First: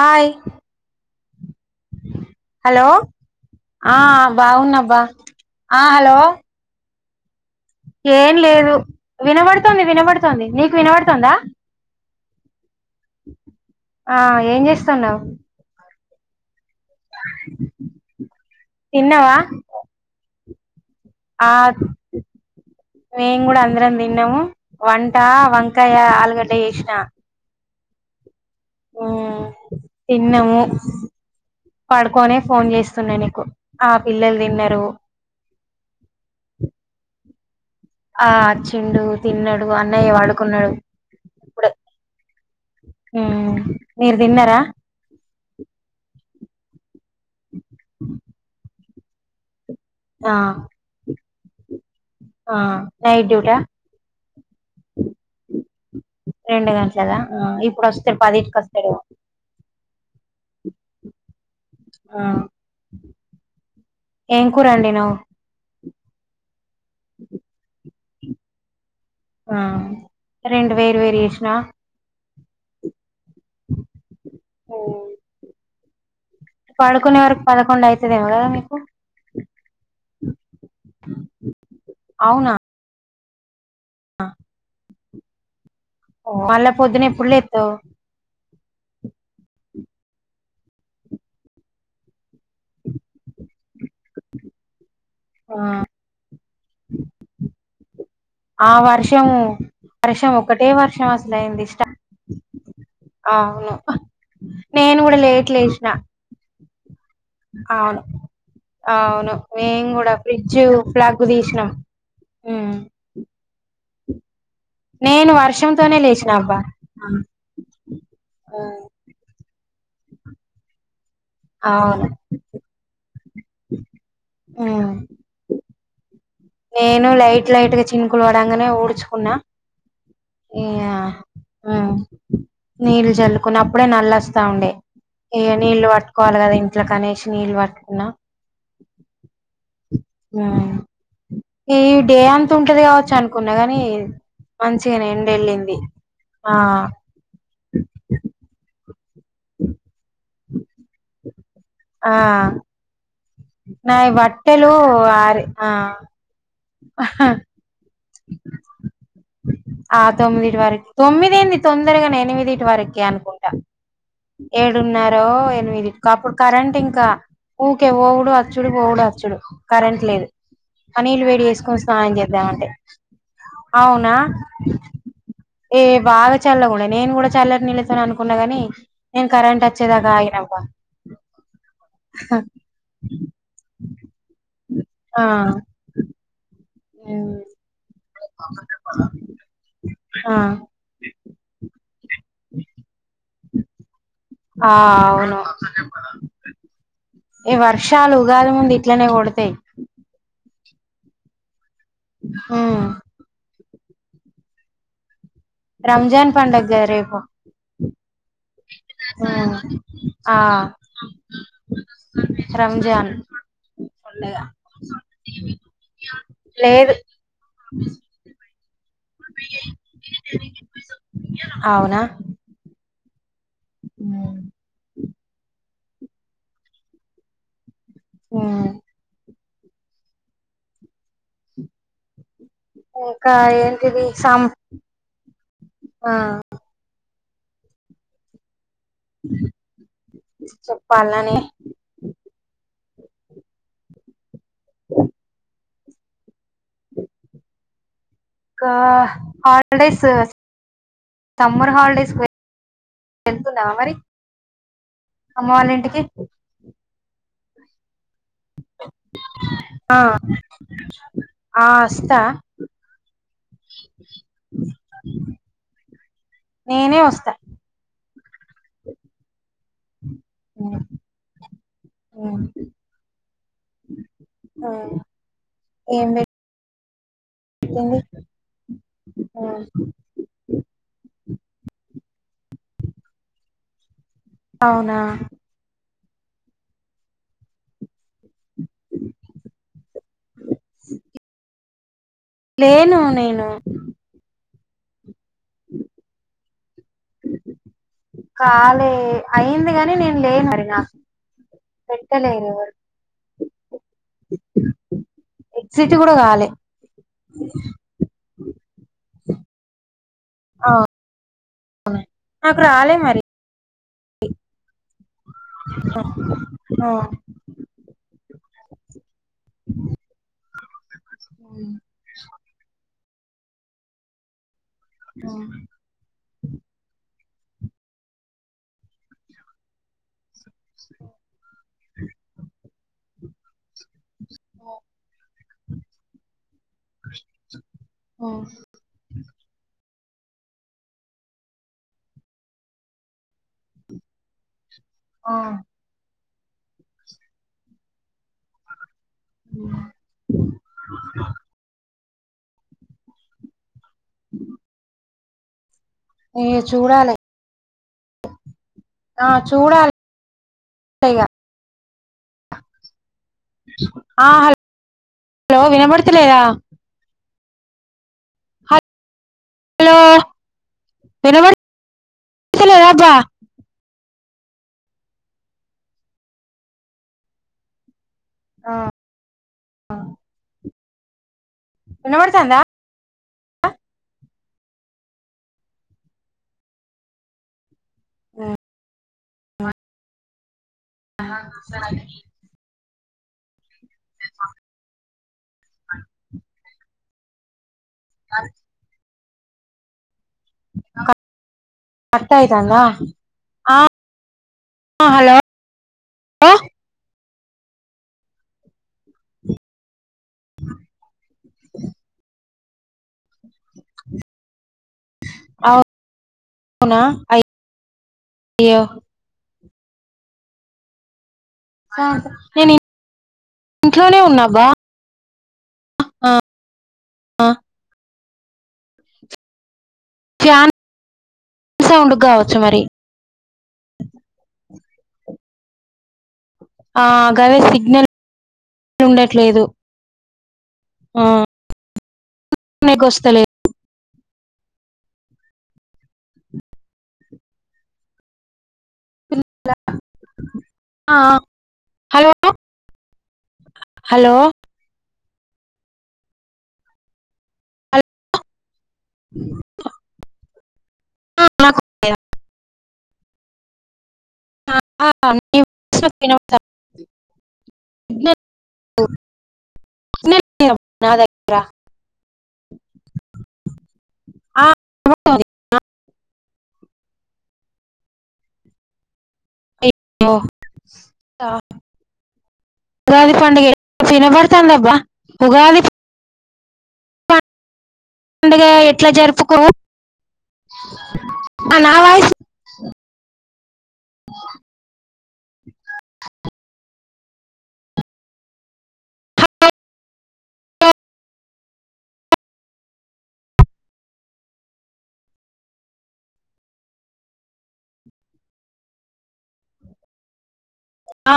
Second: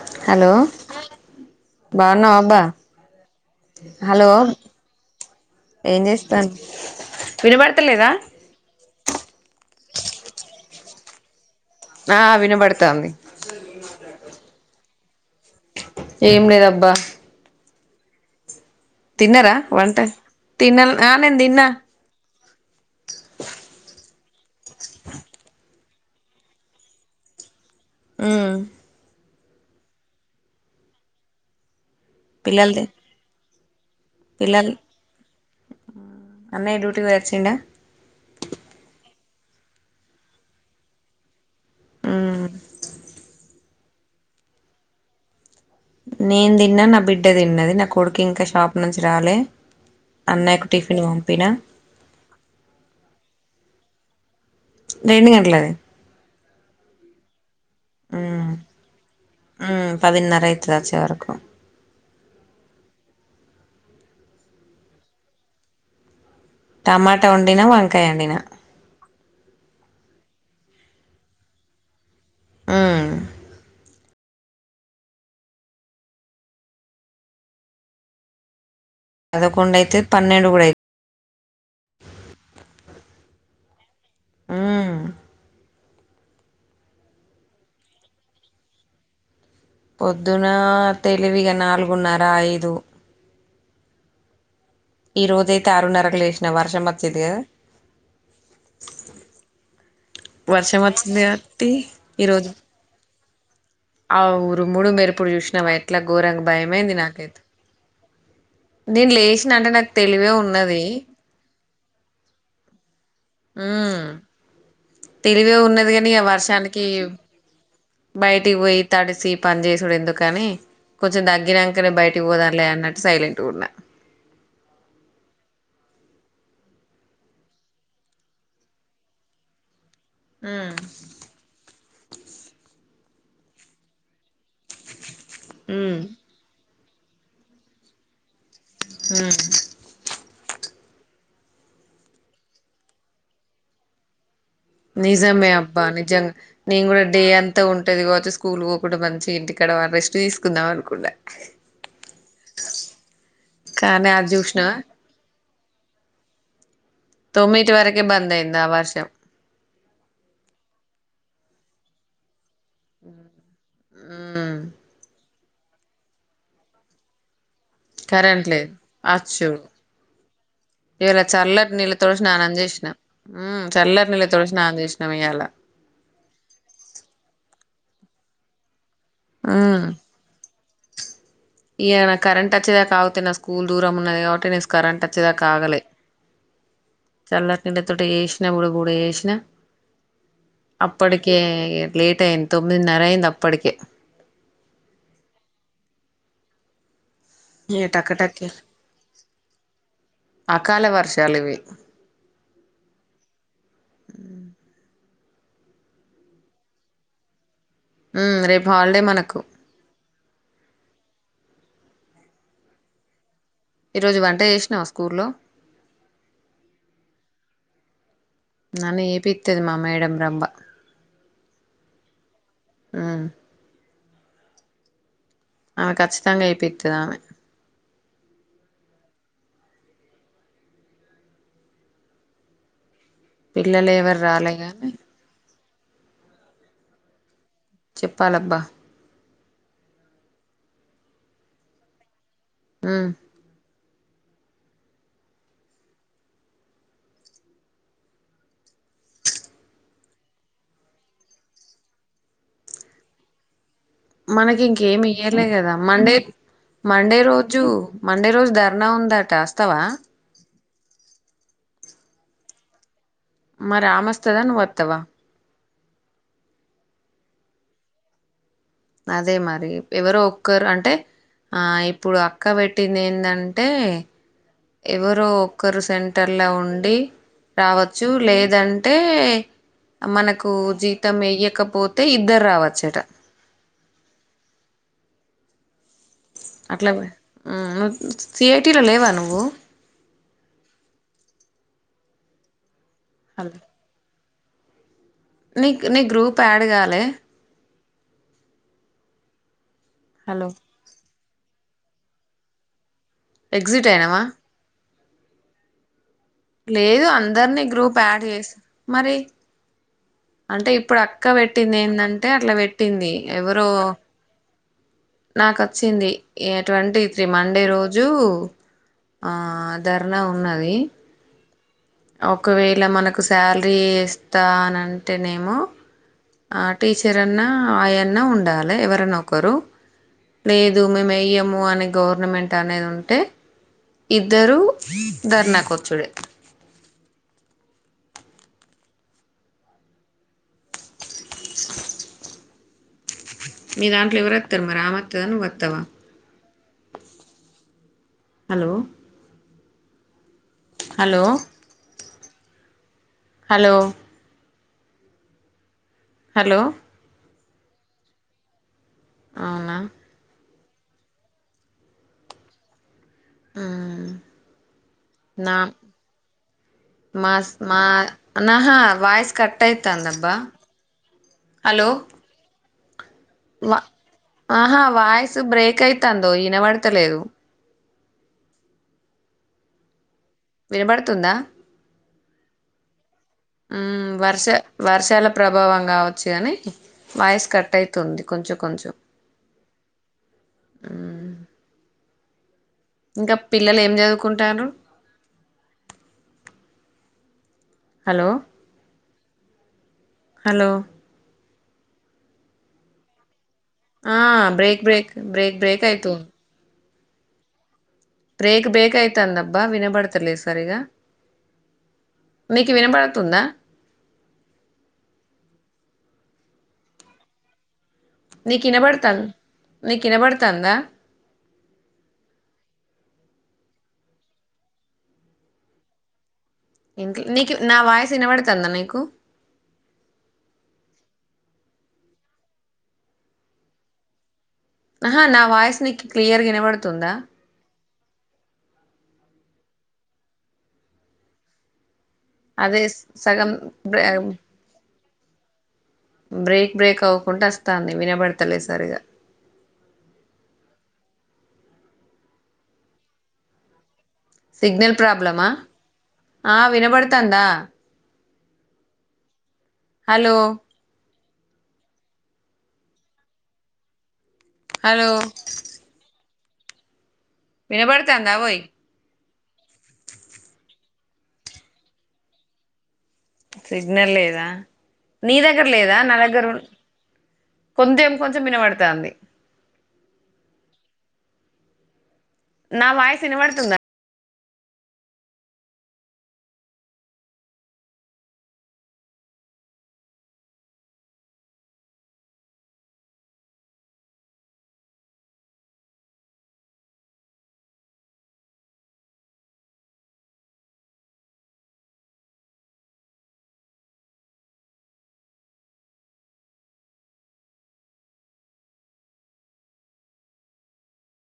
హాయి hello బాగున్నావా అబ్బా hello ఆ హలో బాగున్నాబ్బా ఆ ఏం హలో చేస్తాను వినబడతలేదా ఏం లేదు వినబడుతుంది. వినబడుతుంది నీకు వినబడుతుందా. ఆ వినబడుతాంది. ఆ ఏం చేస్తాన్నావు. ఏం లేదు అబ్బా. బా. తిన్నావా తిన్నారా వంట. తిన్నలే. ఆ మేము కూడా అందరం. తిన్నము వంట వంకాయ ఆలుగడ్డ చేసిన. మ్మ్ మ్మ్ తిన్నాము. పడుకోనే ఫోన్ పిల్లలది చేస్తున్నా నీకు. ఆ పిల్లలు తిన్నారు. వచ్చిండ. ఆ వచ్చిండు తిన్నాడు అన్నయ్య పడుకున్నాడు. ఇప్పుడే హ్మ్. మీరు తిన్నారా. నేను తిన్న నా బిడ్. తిన్నది నా కొడుకి ఇంకా షాప్. అక్కడి నుంచి రాలే. ఆ అన్నకు టిఫిన్. పిన్న. ఆ నైట్ డ్యూటా ఆ రెండు గంటలది గంటలదా ఆ ఇప్పుడు వస్తాడు పదిటికి వస్తాడు హ్మ్ పదినారా అయిదిరా వచ్చే వరకు. ఆ ఏం కూర వండినవ్ టమాటా వండినా వంకాయ వండినా. ఆ రెండు వేరు వేరియేషనా. హ్మ్. పడుకునే వరకు పదకొండు అయితదేమో కదా మీకు. పదకొండు అయితాది పన్నెడు కూడా అయి. ఆ. హ్మ్. మళ్ళా పొద్దున ఎప్పుడు లేత్తవు. పొద్దున తెలివిగా నాలుగున్నరా ఐదు. ఈ ఆ రోజయితే ఆరున్నరకు లేసినా వర్షం వచ్చేది కదా ఆ వర్షము వర్షం ఒకటే వర్షం వచ్చింది అసలు అయింది కాట్టి స్టా ఈరోజు. అవును ఆ ఉరుములు నేను కూడా మెరుపులు లేట్ జుసినవ లేసిన ఎట్ల గోరంగ బయం మేందిి నాక్ అవును అవును లేచిన అంటే మేం నాకు కూడా తెలివే ఫ్రిడ్జ్ ఉన్నది ఫ్లగ్ తీసినాం ఉమ్ ఉం నేను తిరివే ఉన్నది వర్షంతోనే కాని ఆ లేచిన అబ్బా వర్షానికి బయటికి పోయి తడిసి పని చేేసి ఎందుకని కొంచెం తగ్ ఆ, నంకనే అవును బయటికి పొదంలే అన్నటు సైలెంట్ నున్నా ఆ నేను లైట్ లైట్ గా చినుకులు వడంగానే ఊడ్చుకున్నా ఉమ్ ఉ నీళ్ళు జల్లుకుని అప్పుడే నల్లొస్తా ఉండే ఇగ నీళ్లు ఉమ్ పట్టుకోవాలికదా ఇంట్ ఇట్లా కనేసి నీళ్ళు పట్టుకున్నా ఉమ్ ఆ ఈ డే అంత ఉంటది కావచ్చు అనుకున్నా గాని మంచిగానే ఎండ నిజమే వెళ్ళింది అబ్బా నిజం ఆ నేను కూడా డే అంతా ఉంటది కావచ్చు స్కూల్ ఇప్పుడు బంచ్ ఇంటి కాడా రెస్ట్ తీసు కుందామనుకున్న ఆ కానీ నాయి అది బట్టలు చూసినవా ఆరి ఆ హా బందయింద ఆ వర్షం ఆ తొమ్మిదిటి వరకు తొమ్మిది ఏంది తొందరగానే ఎనిమిది వరకే అనుకుంటా మ్మ్ ఏడున్నారో మీది ఇ అప్పుడు కరెంట్ ఇంకా ఊకే పోోవుడు కరెంట్ అచ్చుడు లేదు పోవుడు అచ్చుడు కరెంట్ లేదు చల్లి ఇవాళ నీళ్లు వేడి చల్లటి వేసుకుొని నీళ్ళతో స్నానం చేద్దామంటే చేసినా మ్మ్ చల్లటి అవునా నీళ్ళతో స్నానం చేసినాం ఇయ్యాల ఏ బాగా చల్ల కూడా నేను కూడా చల్ల ర్నీ లేదు అని అనుకున్నా గాని నన్ కరెంట్ వచ్చదా ఆగనప్ప [inaudible] ఇ నా కరెంట్ వచ్చేదా కాగితే నా స్కూల్ దూరం ఉన్నది కాబట్టి నీకు కరెంట్ ఆ వచ్చేదా కాగలే. చల్లటి నీళ్లతోటి. గుడ గుడ చేసిన కూడా చేసినా ఆ అప్పటికే లేట్ అయింది తొమ్మిదిన్నర అయ్యింది అప్ప ఇప్పటికే ఆ అవును ఈ ఇగ వర్షాలు టకటకే ఉగాది ముందు ఇట్లనే కొడతాయి అకాల వర్షాలు ఇవి హా అ రంజాన్ పండగ రేపు రేపు హాలిడే మనకు ఉమ్ ఆ రంజాన్ ఈరోజు వంట చేసినావా స్కూల్లో లేదు నన్న ఏపిస్తది మా మేడం రంబ అవునా ఆ హ ఆ కచ్చితంగా చేపిస్తదా ఆమె హ ఇంకా పిల్లలు ఏంటిది ఎవరు సా రాలే గాని ఆ చెప్పాలబ్బా చెప్పాలనే ఆ [inaudible] ఇంకా హాలిడేస్ సమ్మర్ హాలిడేస్ వెళ్తున్నా మరి మనకి ఇంకేమి ఇయ్యలే అమ్మ వాళ్ళ కదా ఇంటికి మండే మండే రోజు రోజు మండే రోజు ధర్నా ఉందట అస్తావా ఆ ఆ అస్త మరి అమస్ స్తదా నువ్వు వత్తవా నేనే వస్తా అదే మరి ఎవరో ఒక్కరు ఉమ్, అంటే ఆ ఇప్పుడు ఉమ్, అక్క పెట్టింది ఎందంటే. ఎవరు ఒక్కరు ఏం సెంటర్లా ఉండి పెట్టింది రావచ్చు లేదంటే ఉమ్, మనకు జీతం వెేయ్యకపోతే ఇద్దరు రావచ్చట. అవునా అట్లా హ్మ్మ్ సి ఐ టీ లో లేవా నువ్వు లేను నేను హలో నీ నీ గ్రూప్ యాడ్ కాలే లే కాలే అయిందిగా నేను లేను హలో మరి నాక్ పెడతలేరు ఎవరు ఎగ్జిట్ అయినావా ఎగ్జిట్ కూడా కాలే లేదు అందరినీ గ్రూప్ యాడ్ చేసి మరి అంటే ఆ ఇప్పుడు అక్క పెట్టింది ఏదంటే అట్లా నాకు రాలే పెట్టింది మరి ఎవరో నాకొచ్చింది ఆ ట్వంటీ త్రీ మండే రోజు ఆ ధర్నా ఉన్నది. హ్మ్మ్ ఒకవేళ మనకు కు శాలరీ ఇస్తా అనన్ ఉమ్, అంటేనేమో ఆ టీచర్ ఎరన్నా ఆయన్నా ఉండాలి ఎవరన్నా ఒకరు లేదు మేము ఎయ్యము అనే గవర్నమెంట్ అనేది ఉన్ అంటే ఇద్దరు ధర్నాకచ్చుడే ఓ మీ దాంట్లో ఎవరత్తరు మరి మరమత్తద ఆ నవ్వు వత్తవా హలో ఉ హలో హలో ఏ హలో చూడాలే ఆ అవునా చూడాలి టె ఇగ మ్మ్ ఆ హలో నా హలో వినబడుతలేదా మాస్ మా నాహా వాయిస్ హలో కట్టయితంది దబ్బా హలో తలేదా జా వా ఆహా వాయిస్ బ్రేక్ అయితందోయి వినవడతలేదు ఆ వినబడుతుందా వినవడుతందా ఉ వర్ష వర్షాల ప్రభావం కావచ్చు కాని వాయిసు కట్ అయి తుంది కొంచెం కొంచెం ఆహ సరాగిని ఇంకా పిల్లలే ఏం చదువుకుంటారు హలో హలో కట్టయితంద ఆ బ్రేక్ బ్రేక్ బ్రేక్ బ్రేక్ అయితు బ్రేక్ బ్రేకయి తందబ్బ వినబడు తెలేదు సరిగా మీకు వినబడ తుంద నా అయి నీకు వినబడుతల్ నీకు వినబడతందా నేను ఇంట్లోనే ఉన్నావా ఇంట్లో నీకు నా వాయిస్ ఇనవాడు తంద నీకు ఫ్యాన్ సౌండ్ కావచ్చు మరి ఆహా నా వాయిస్ నిక్ క్లియర్గా ప్ ఆ గదే సిగ్నల్ ఉండట్లేదు ఆ అదే నీకు సగం వస్తలేదు బ్రావ్ బ్రేక్ బ్రేక్ అవ్వకుంట వస్తాంది వినబడతలే సరిగా ఆ హలో హలో సిగ్నల్ ప్రాబ్ లమా ఆ వినబడుతందా అల్ హలో [inaudible] హలో [inaudible] వినబడతా వినబడుతందా వోయి [unintelligible] నా దగ్గర సిగ్నల్ లేదా ఆ నీ వినబడుతోంది దగ్గర లేదా నా దగ్గర ఉన్ కొంతెం కొంచెం వినబడతంది ఓ సా నా వాయిస్ ఉగాది పండగ వినబడుతుందా చిన బడ్ తాంది ందబ్బా ఉగాది పండుగ ఎట్లా జరుపుకో ఆ నా వాయిస్ అ